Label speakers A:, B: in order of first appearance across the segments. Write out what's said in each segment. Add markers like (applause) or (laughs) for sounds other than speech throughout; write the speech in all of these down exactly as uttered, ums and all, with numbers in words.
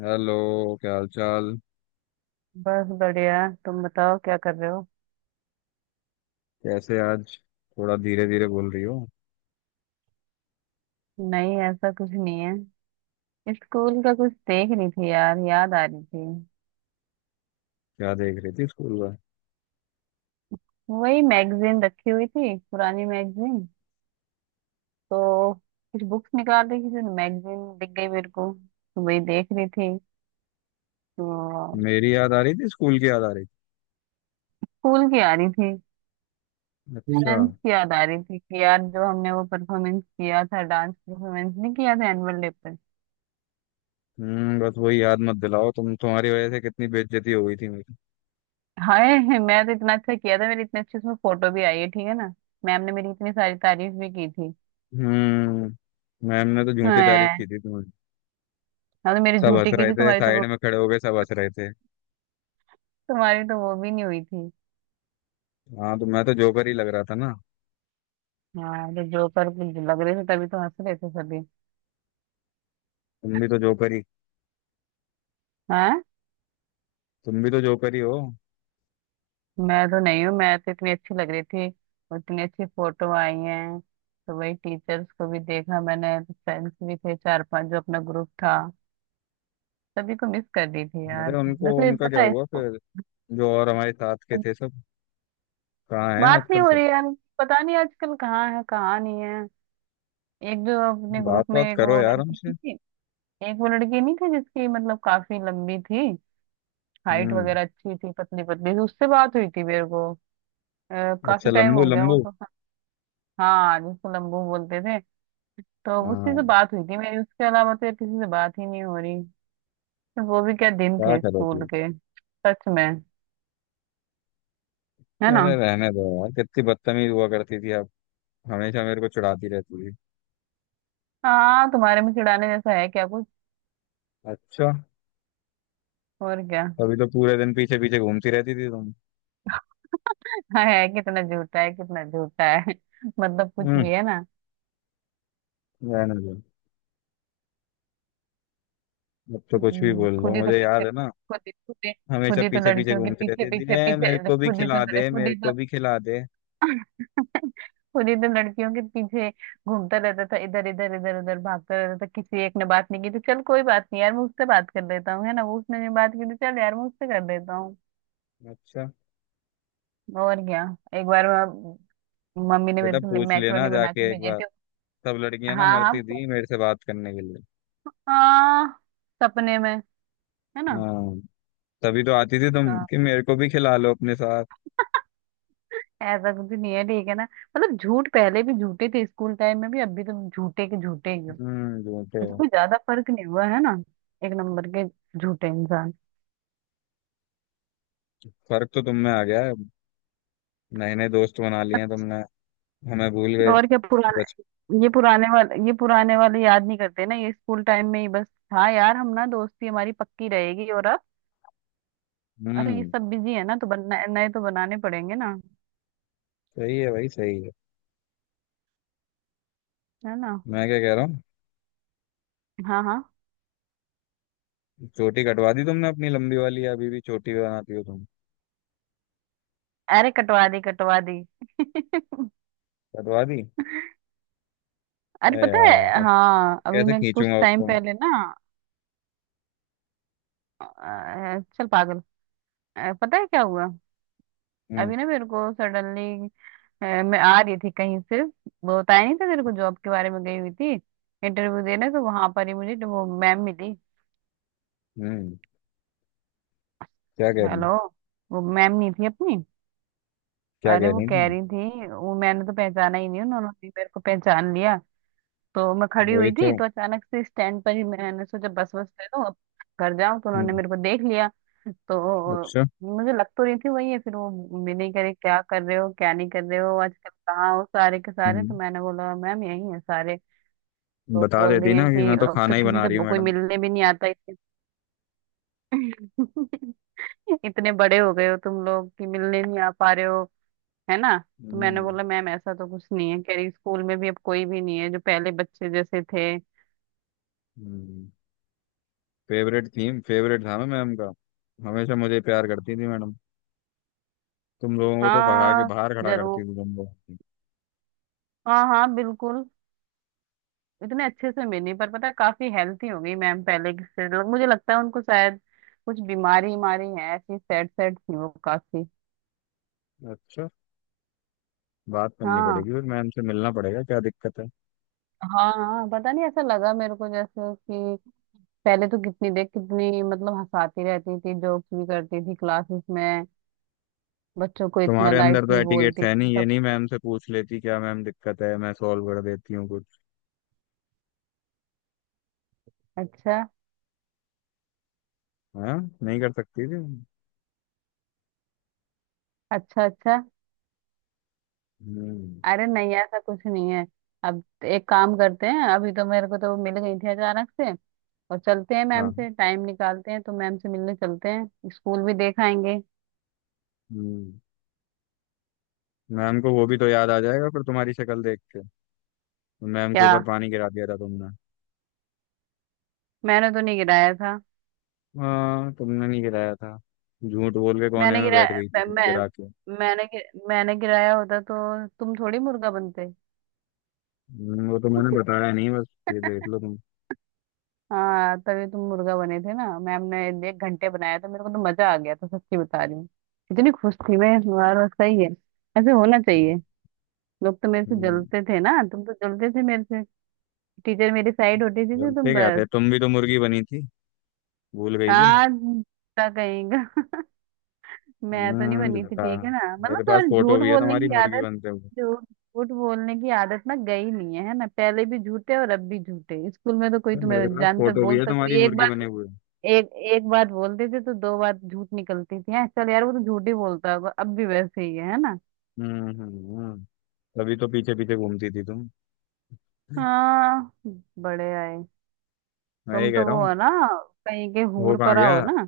A: Hello. क्या हाल चाल?
B: बस बढ़िया। तुम बताओ क्या कर रहे हो।
A: कैसे आज थोड़ा धीरे धीरे बोल रही हो?
B: नहीं, ऐसा कुछ नहीं है। स्कूल का कुछ देख रही थी यार, याद आ रही थी।
A: क्या देख रही थी स्कूल का?
B: वही मैगजीन रखी हुई थी, पुरानी मैगजीन। तो कुछ बुक्स निकाल रही थी तो मैगजीन दिख गई मेरे को, तो वही देख रही थी। तो
A: मेरी याद आ रही थी? स्कूल की याद आ रही
B: स्कूल की आ रही थी।
A: थी?
B: हम्म।
A: अच्छा।
B: डांस की याद आ रही थी कि यार जो हमने वो परफॉर्मेंस किया था, डांस परफॉर्मेंस नहीं किया था एनुअल डे पर।
A: हम्म बस वही याद मत दिलाओ तुम। तुम्हारी वजह से कितनी बेइज्जती हो गई थी मेरी।
B: हाय, मैं तो इतना अच्छा किया था, मेरी इतनी अच्छी उसमें फोटो भी आई है, ठीक है ना। मैम ने मेरी इतनी सारी तारीफ भी की थी।
A: हम्म मैम ने तो झूठी तारीफ
B: हैं?
A: की थी तुम्हारी।
B: हाँ, तो मेरी
A: सब हंस
B: झूठी की
A: रहे
B: थी,
A: थे,
B: तुम्हारी तो
A: साइड
B: वो,
A: में खड़े हो गए, सब हंस रहे थे।
B: तुम्हारी तो वो भी नहीं हुई थी।
A: हाँ तो मैं तो जोकर ही लग रहा था ना।
B: हाँ, तो जोकर लग रहे थे, तभी तो हंस रहे थे सभी।
A: तुम भी तो जोकर ही
B: हाँ,
A: तुम भी तो जोकर ही हो।
B: मैं तो नहीं हूँ, मैं तो इतनी अच्छी लग रही थी। और इतनी अच्छी फोटो आई है। तो वही टीचर्स को भी देखा मैंने, फ्रेंड्स भी थे चार पांच जो अपना ग्रुप था। सभी को मिस कर रही थी
A: अरे,
B: यार।
A: उनको
B: वैसे
A: उनका क्या
B: पता है
A: हुआ
B: इसको,
A: फिर? जो और हमारे साथ के थे सब, कहाँ हैं
B: बात नहीं
A: आजकल
B: हो
A: सब?
B: रही यार। पता नहीं आजकल कहाँ है कहाँ नहीं है। एक जो अपने
A: बात
B: ग्रुप में
A: बात
B: एक
A: करो
B: वो
A: यार
B: लड़की
A: हमसे।
B: नहीं थी, एक वो लड़की नहीं थी जिसकी मतलब काफी लंबी थी, हाइट
A: हम्म।
B: वगैरह अच्छी थी, पतली पतली थी, उससे बात हुई थी मेरे को। अ, काफी
A: अच्छा।
B: टाइम
A: लंबू
B: हो गया वो
A: लंबू?
B: तो। हाँ, जिसको लंबू बोलते थे, तो उसी से
A: हाँ।
B: बात हुई थी मेरी। उसके अलावा तो यार किसी से बात ही नहीं हो रही। पर वो भी क्या दिन
A: क्या
B: थे स्कूल
A: करोगी?
B: के, सच में। है ना।
A: अरे रहने दो यार, कितनी बदतमीज हुआ करती थी आप। हमेशा मेरे को चिढ़ाती रहती थी।
B: हाँ, तुम्हारे में चिढ़ाने जैसा है क्या कुछ।
A: अच्छा,
B: और क्या।
A: तभी तो
B: (laughs)
A: पूरे दिन पीछे पीछे घूमती रहती थी तुम।
B: हाँ, है, कितना झूठा है कितना झूठा है। (laughs) मतलब कुछ भी,
A: हम्म
B: है ना।
A: रहने दो, अब तो कुछ भी
B: हम्म,
A: बोल लो,
B: खुद ही तो
A: मुझे याद
B: पीछे
A: है ना।
B: खुद ही खुद ही
A: हमेशा
B: खुद ही तो
A: पीछे पीछे
B: लड़कियों के
A: घूमती
B: पीछे
A: रहती थी,
B: पीछे
A: ए, मेरे
B: पीछे
A: को भी
B: खुद ही
A: खिला
B: तो
A: दे,
B: खुद
A: मेरे
B: ही
A: को
B: तो
A: भी खिला दे।
B: पूरी दिन लड़कियों के पीछे घूमता रहता था, इधर इधर इधर उधर भागता रहता था, किसी एक ने बात नहीं की तो चल कोई बात नहीं यार मैं उससे बात कर लेता हूँ, है ना। वो उसने नहीं बात की तो चल यार मैं उससे कर लेता हूँ।
A: अच्छा,
B: और क्या। एक बार मैं- मम्मी ने
A: बेटा
B: मेरे से
A: पूछ लेना
B: मैक्रोनी बना
A: जाके
B: के
A: एक
B: भेजी
A: बार।
B: थी।
A: सब लड़कियां ना
B: हाँ हाँ।
A: मरती थी मेरे से बात करने के लिए।
B: हाँ। सपने में। है ना।
A: हाँ, तभी तो आती थी तुम
B: हाँ।
A: कि मेरे को भी खिला लो अपने साथ।
B: ऐसा कुछ नहीं है, ठीक है ना। मतलब झूठ पहले भी झूठे थे स्कूल टाइम में भी, अब भी तुम झूठे के झूठे ही हो।
A: हम्म झूठे
B: ऐसा
A: हो।
B: कोई ज्यादा फर्क नहीं हुआ, है ना। एक नंबर के झूठे इंसान।
A: फर्क तो तुम में आ गया है। नए नए दोस्त बना लिए हैं तुमने। हमें भूल गए।
B: और क्या,
A: बच।
B: पुराने ये पुराने वाले, ये पुराने वाले याद नहीं करते ना, ये स्कूल टाइम में ही बस। हाँ यार, हम ना दोस्ती हमारी पक्की रहेगी। और अब अब तो ये
A: हम्म
B: सब बिजी है ना, तो बनना नए नए तो बनाने पड़ेंगे ना।
A: सही है भाई, सही है।
B: है ना।
A: मैं क्या कह रहा हूँ,
B: हाँ हाँ।
A: चोटी कटवा दी तुमने अपनी लंबी वाली, या अभी भी चोटी बनाती हो तुम?
B: अरे, कटवा दी कटवा दी। (laughs)
A: कटवा दी?
B: अरे,
A: अरे
B: पता
A: यार,
B: है।
A: अब
B: हाँ,
A: तो
B: अभी
A: कैसे
B: मैं कुछ
A: खींचूंगा
B: टाइम
A: उसको मैं?
B: पहले ना, अ, चल पागल, अ, पता है क्या हुआ।
A: हम्म।
B: अभी ना मेरे को सडनली, मैं आ रही थी कहीं से, वो बताया नहीं था तेरे को जॉब के बारे में, गई हुई थी इंटरव्यू देने, तो वहां पर ही मुझे वो मैम मिली।
A: हम्म। क्या कह रही
B: हेलो। वो मैम नहीं थी अपनी।
A: क्या
B: अरे,
A: कह
B: वो
A: रही थी?
B: कह रही थी, वो मैंने तो पहचाना ही नहीं, उन्होंने भी मेरे को पहचान लिया। तो मैं खड़ी
A: वही
B: हुई थी
A: तो।
B: तो अचानक से स्टैंड पर ही मैंने सोचा बस, बस ले दो अब घर जाऊं, तो उन्होंने
A: हम्म।
B: मेरे को देख लिया। तो
A: अच्छा।
B: मुझे लग तो रही थी वही है, फिर वो भी नहीं, करे क्या कर रहे हो क्या नहीं कर रहे हो आजकल, कहाँ हो सारे के सारे। तो
A: हम्म
B: मैंने बोला मैम यही है सारे। तो
A: बता
B: बोल
A: देती
B: रही है
A: ना कि
B: कि
A: मैं तो
B: अब तो
A: खाना ही
B: किसी
A: बना
B: से
A: रही हूँ
B: कोई
A: मैडम।
B: मिलने भी नहीं आता, इतने (laughs) इतने बड़े हो गए हो तुम लोग कि मिलने नहीं आ पा रहे हो। है ना। तो मैंने
A: हम्म।
B: बोला मैम ऐसा तो कुछ नहीं है। कह रही स्कूल में भी अब कोई भी नहीं है जो पहले बच्चे जैसे थे।
A: हम्म। फेवरेट थीम फेवरेट था मैं मैम का। हमेशा मुझे प्यार करती थी मैडम। तुम लोगों को तो भगा के
B: हाँ,
A: बाहर खड़ा करती
B: जरूर।
A: थी तुम लोग।
B: हाँ हाँ, बिल्कुल। इतने अच्छे से मिली, पर पता है, काफी हेल्थी हो गई मैम पहले से। मुझे लगता है उनको शायद कुछ बीमारी बीमारी है ऐसी। सैड सैड थी वो काफी।
A: अच्छा, बात करनी
B: हाँ।
A: पड़ेगी फिर मैम से, मिलना पड़ेगा, क्या दिक्कत है।
B: हाँ हाँ, पता नहीं ऐसा लगा मेरे को जैसे कि पहले तो कितनी देर कितनी मतलब हंसाती रहती थी, जोक्स भी करती थी क्लासेस में, बच्चों को इतना
A: तुम्हारे अंदर तो
B: लाइटली
A: एटिकेट्स
B: बोलती थी
A: है नहीं, ये
B: सब।
A: नहीं मैम से पूछ लेती क्या मैम दिक्कत है, मैं सॉल्व कर देती हूँ कुछ।
B: अच्छा।
A: हाँ, नहीं कर सकती थी।
B: अच्छा अच्छा।
A: हम्म।
B: अरे नहीं, ऐसा कुछ नहीं है। अब एक काम करते हैं, अभी तो मेरे को तो मिल गई थी अचानक से, और चलते हैं मैम
A: हाँ।
B: से, टाइम निकालते हैं तो मैम से मिलने चलते हैं, स्कूल भी देख आएंगे।
A: हम्म। मैम को वो भी तो याद आ जाएगा फिर तुम्हारी शक्ल देख के। मैम के
B: क्या?
A: ऊपर पानी गिरा दिया था तुमने।
B: मैंने तो नहीं गिराया था।
A: हाँ, तुमने नहीं गिराया था। झूठ बोल के कोने
B: मैंने
A: में बैठ गई थी
B: गिराया?
A: तुम
B: मैं,
A: गिरा के।
B: मैंने गि- मैंने गिराया होता तो तुम थोड़ी मुर्गा बनते।
A: हम्म, वो तो मैंने बताया नहीं, बस ये देख लो तुम।
B: हाँ, तभी तुम मुर्गा बने थे ना। मैम ने एक घंटे बनाया था, मेरे को तो मजा आ गया था, सच्ची बता रही हूँ। इतनी खुश थी मैं इस बार। बस सही है, ऐसे होना चाहिए। लोग तो मेरे से
A: हम्म,
B: जलते थे ना, तुम तो जलते थे मेरे से। टीचर मेरी साइड होती थी, तो
A: बोलते क्या थे,
B: बस।
A: तुम भी तो मुर्गी बनी थी, भूल गई क्या?
B: हाँ, का कहेगा। (laughs) मैं तो नहीं
A: हम्म
B: बनी थी,
A: बता,
B: ठीक है ना।
A: मेरे
B: मतलब
A: पास
B: तुम्हारी
A: फोटो
B: झूठ
A: भी है
B: बोलने
A: तुम्हारी
B: की
A: मुर्गी
B: आदत,
A: बनते हुए।
B: झूठ झूठ बोलने की आदत ना गई नहीं है, है ना। पहले भी झूठे और अब भी झूठे। स्कूल में तो कोई
A: अरे, मेरे
B: तुम्हें
A: पास
B: जानता,
A: फोटो भी है
B: बोलता
A: तुम्हारी
B: कोई एक
A: मुर्गी बने
B: बात,
A: हुए।
B: एक एक बात बोलते थे तो दो बात झूठ निकलती थी। हैं, चल यार वो तो झूठ ही बोलता होगा अब भी वैसे ही है है ना।
A: हम्म। हम्म। हम्म। तभी तो पीछे पीछे घूमती थी तुम।
B: हाँ, बड़े आए।
A: मैं ये
B: तुम
A: कह
B: तो
A: रहा
B: वो
A: हूँ,
B: हो ना, कहीं के
A: वो
B: हूर
A: कहाँ
B: परा
A: गया?
B: हो ना।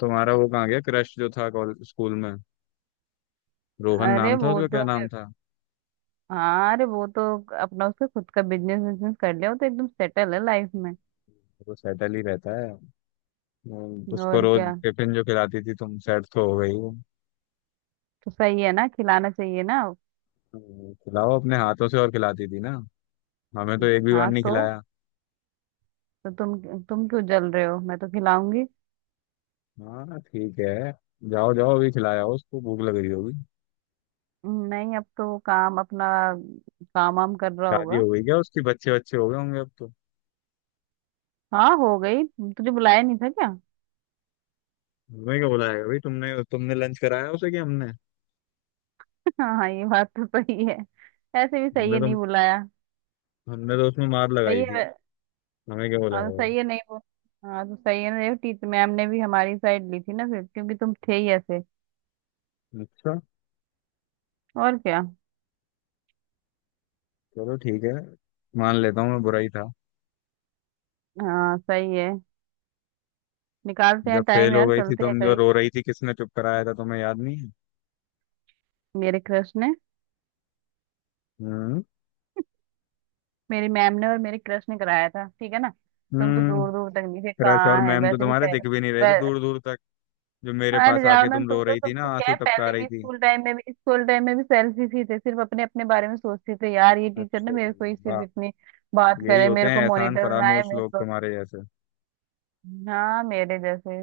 A: तुम्हारा वो कहाँ गया, क्रश जो था कॉल- स्कूल में? रोहन
B: अरे,
A: नाम था
B: वो
A: उसका,
B: तो,
A: क्या नाम था?
B: हाँ अरे वो तो अपना उसका खुद का बिजनेस बिजनेस कर लिया, वो तो एकदम सेटल है लाइफ में।
A: वो सेटल ही रहता है। हम्म, उसको
B: और
A: रोज
B: क्या,
A: टिफिन जो खिलाती थी तुम, सेट तो हो गई वो।
B: तो सही है ना, खिलाना चाहिए ना।
A: हम्म, खिलाओ अपने हाथों से, और खिलाती थी ना, हमें तो एक भी बार
B: हाँ
A: नहीं
B: तो,
A: खिलाया।
B: तो तुम तुम क्यों जल रहे हो, मैं तो खिलाऊंगी।
A: हाँ ठीक है, जाओ जाओ, अभी खिलाया उसको, भूख लग रही होगी।
B: नहीं अब तो वो काम अपना, काम वाम कर रहा
A: शादी
B: होगा।
A: हो गई क्या उसकी? बच्चे बच्चे हो गए होंगे अब तो।
B: हाँ, हो गई। तुझे बुलाया नहीं था क्या। (laughs)
A: तुम्हें क्या बुलाएगा भाई, तुमने तुमने लंच कराया उसे कि हमने?
B: हाँ हाँ, ये बात तो सही है। ऐसे भी सही
A: हमने
B: है,
A: तो
B: नहीं बुलाया।
A: हमने तो उसमें मार
B: सही
A: लगाई थी।
B: है।
A: हमें क्या
B: हाँ
A: बुलाया
B: तो
A: वो?
B: सही है, नहीं वो, हाँ तो सही है ना। देखो, टीचर मैम ने भी हमारी साइड ली थी ना फिर, क्योंकि तुम थे ही ऐसे।
A: अच्छा,
B: और क्या।
A: चलो ठीक है, मान लेता हूँ मैं बुरा ही था।
B: हाँ सही है, निकालते
A: जब
B: हैं
A: फेल
B: टाइम
A: हो
B: यार,
A: गई थी
B: चलते हैं
A: तुम, जो
B: कभी।
A: रो रही थी, किसने चुप कराया था तुम्हें, याद नहीं है?
B: मेरे क्रश ने,
A: हम्म।
B: मेरी मैम ने और मेरे क्रश ने कराया था, ठीक है ना। तुम तो
A: हम्म
B: दूर दूर तक नहीं थे।
A: क्रश और
B: कहाँ है
A: मैम तो
B: वैसे भी,
A: तुम्हारे
B: सेल,
A: दिख भी नहीं रहे थे
B: वै...
A: दूर दूर तक। जो मेरे
B: अरे
A: पास
B: जाओ
A: आके
B: ना।
A: तुम
B: तुम
A: रो
B: तो,
A: रही थी
B: तुम
A: ना,
B: तो क्या
A: आंसू
B: है,
A: टपका
B: पहले
A: रही
B: भी
A: थी।
B: स्कूल टाइम में भी, स्कूल टाइम में भी सेल्फिश ही थे। सिर्फ अपने अपने बारे में सोचते थे यार। ये टीचर ना
A: अच्छा जी,
B: मेरे को ही सिर्फ
A: वाह।
B: इतनी बात
A: यही
B: करे,
A: होते
B: मेरे
A: हैं
B: को
A: एहसान
B: मॉनिटर बनाए
A: फरामोश
B: मेरे
A: लोग
B: को।
A: तुम्हारे जैसे।
B: हाँ मेरे जैसे,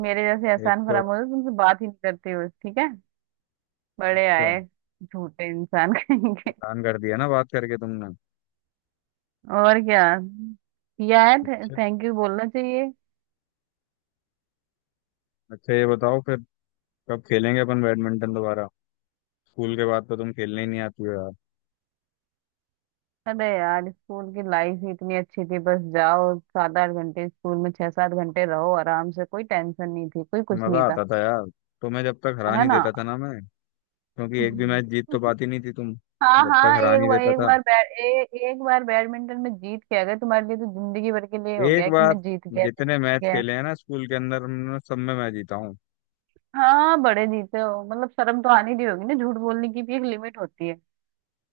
B: मेरे जैसे
A: एक
B: एहसान
A: तो,
B: फरामोश तुमसे बात ही नहीं करते हो, ठीक है। बड़े
A: अच्छा,
B: आए, झूठे इंसान। (laughs) कहीं के।
A: एहसान कर दिया ना बात करके तुमने।
B: और क्या, किया है,
A: अच्छा।
B: थैंक यू बोलना चाहिए।
A: अच्छा, ये बताओ फिर, कब खेलेंगे अपन बैडमिंटन दोबारा? स्कूल के बाद तो तुम खेलने ही नहीं आती हो यार।
B: अरे यार, स्कूल की लाइफ ही इतनी अच्छी थी। बस जाओ सात आठ घंटे स्कूल में, छह सात घंटे रहो आराम से, कोई टेंशन नहीं थी, कोई कुछ
A: मजा
B: नहीं था।
A: आता था यार, तुम्हें जब तक हरा
B: है
A: नहीं
B: ना।
A: देता था ना मैं। क्योंकि
B: (laughs)
A: एक भी
B: हम्म।
A: मैच जीत तो पाती नहीं थी तुम।
B: हाँ
A: जब तक
B: हाँ,
A: हरा
B: एक
A: नहीं
B: बार
A: देता
B: एक
A: था।
B: बार बै, ए, एक बार बैडमिंटन में जीत के आ गए तुम्हारे लिए, तो जिंदगी भर के लिए हो
A: एक
B: गया कि
A: बार?
B: मैं जीत गया मैं
A: जितने
B: जीत
A: मैच
B: गया।
A: खेले हैं ना स्कूल के अंदर हमने, सब में मैं जीता हूँ।
B: हाँ, बड़े जीते हो। मतलब शर्म तो आनी नहीं होगी ना, झूठ बोलने की भी एक लिमिट होती है,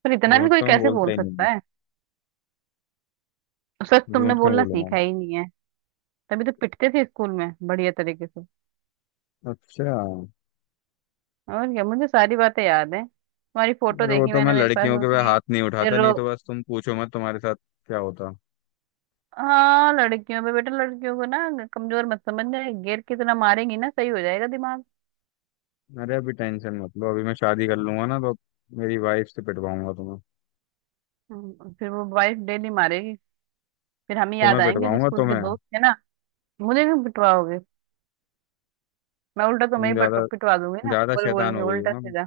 B: पर इतना भी
A: झूठ
B: कोई
A: तो मैं
B: कैसे
A: बोलता
B: बोल
A: ही
B: सकता
A: नहीं
B: है। उस वक्त
A: हूँ,
B: तुमने
A: झूठ क्यों
B: बोलना
A: बोलूंगा?
B: सीखा ही नहीं है। तभी तो पिटते थे स्कूल में बढ़िया तरीके से।
A: अच्छा।
B: और क्या, मुझे सारी बातें याद है। तुम्हारी फोटो
A: अरे वो
B: देखी
A: तो मैं
B: मैंने, मेरे पास
A: लड़कियों
B: वो
A: के, वह
B: थी।
A: हाथ नहीं उठाता,
B: रो
A: नहीं तो बस तुम पूछो मत तुम्हारे साथ क्या होता।
B: हाँ, लड़कियों पे, बेटा लड़कियों को ना कमजोर मत समझना, गिर कितना मारेंगी ना, सही हो जाएगा दिमाग।
A: अरे अभी टेंशन मत लो, अभी मैं शादी कर लूंगा ना तो मेरी वाइफ से पिटवाऊंगा तुम्हें।
B: हम्म, फिर वो वाइफ डेली मारेगी, फिर हम ही
A: तुम्हें
B: याद आएंगे जो
A: पिटवाऊंगा
B: स्कूल के
A: तुम्हें।
B: दोस्त थे ना। मुझे क्यों पिटवाओगे। मैं उल्टा, तो
A: तुम
B: मैं ही पट-
A: ज्यादा
B: पिटवा दूंगी ना
A: ज्यादा
B: बोल बोल
A: शैतान
B: के
A: हो गई हो
B: उल्टा
A: ना तुम।
B: सीधा।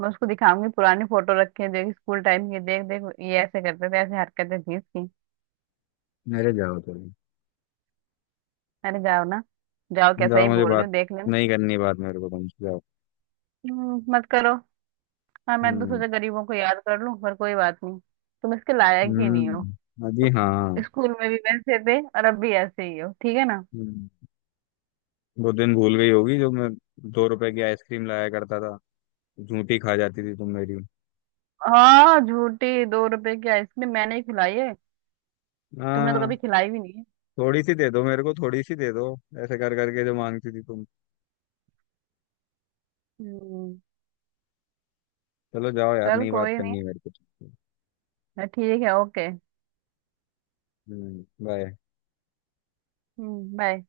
B: मैं उसको दिखाऊंगी पुरानी फोटो रखी है, देख स्कूल टाइम की, देख देख ये ऐसे करते थे, ऐसे हरकतें थी इसकी।
A: मेरे जाओ तुम।
B: अरे जाओ ना, जाओ कैसा
A: जाओ,
B: ही
A: मुझे
B: बोल रही
A: बात
B: हूँ, देख लेना।
A: नहीं करनी, बात मेरे को तुमसे, जाओ।
B: हम्म, मत करो। हाँ, मैं तो
A: हम्म।
B: सोचा गरीबों को याद कर लूं, पर कोई बात नहीं, तुम इसके लायक ही नहीं हो।
A: हम्म। हाँ जी। हाँ।
B: तुम स्कूल में भी वैसे थे और अब भी ऐसे ही हो, ठीक है ना।
A: हम्म, वो दिन भूल गई होगी, जो मैं दो रुपए की आइसक्रीम लाया करता था, झूठी खा जाती थी तुम मेरी।
B: हाँ, झूठी दो रुपए की आइसक्रीम मैंने ही खिलाई है, तुमने तो कभी
A: हाँ,
B: खिलाई भी नहीं है।
A: थोड़ी सी दे दो मेरे को, थोड़ी सी दे दो, ऐसे कर करके जो मांगती थी तुम।
B: हम्म
A: चलो जाओ यार,
B: चल
A: नहीं बात
B: कोई नहीं।
A: करनी मेरे को।
B: हाँ, ठीक है ओके।
A: हम्म बाय।
B: हम्म बाय।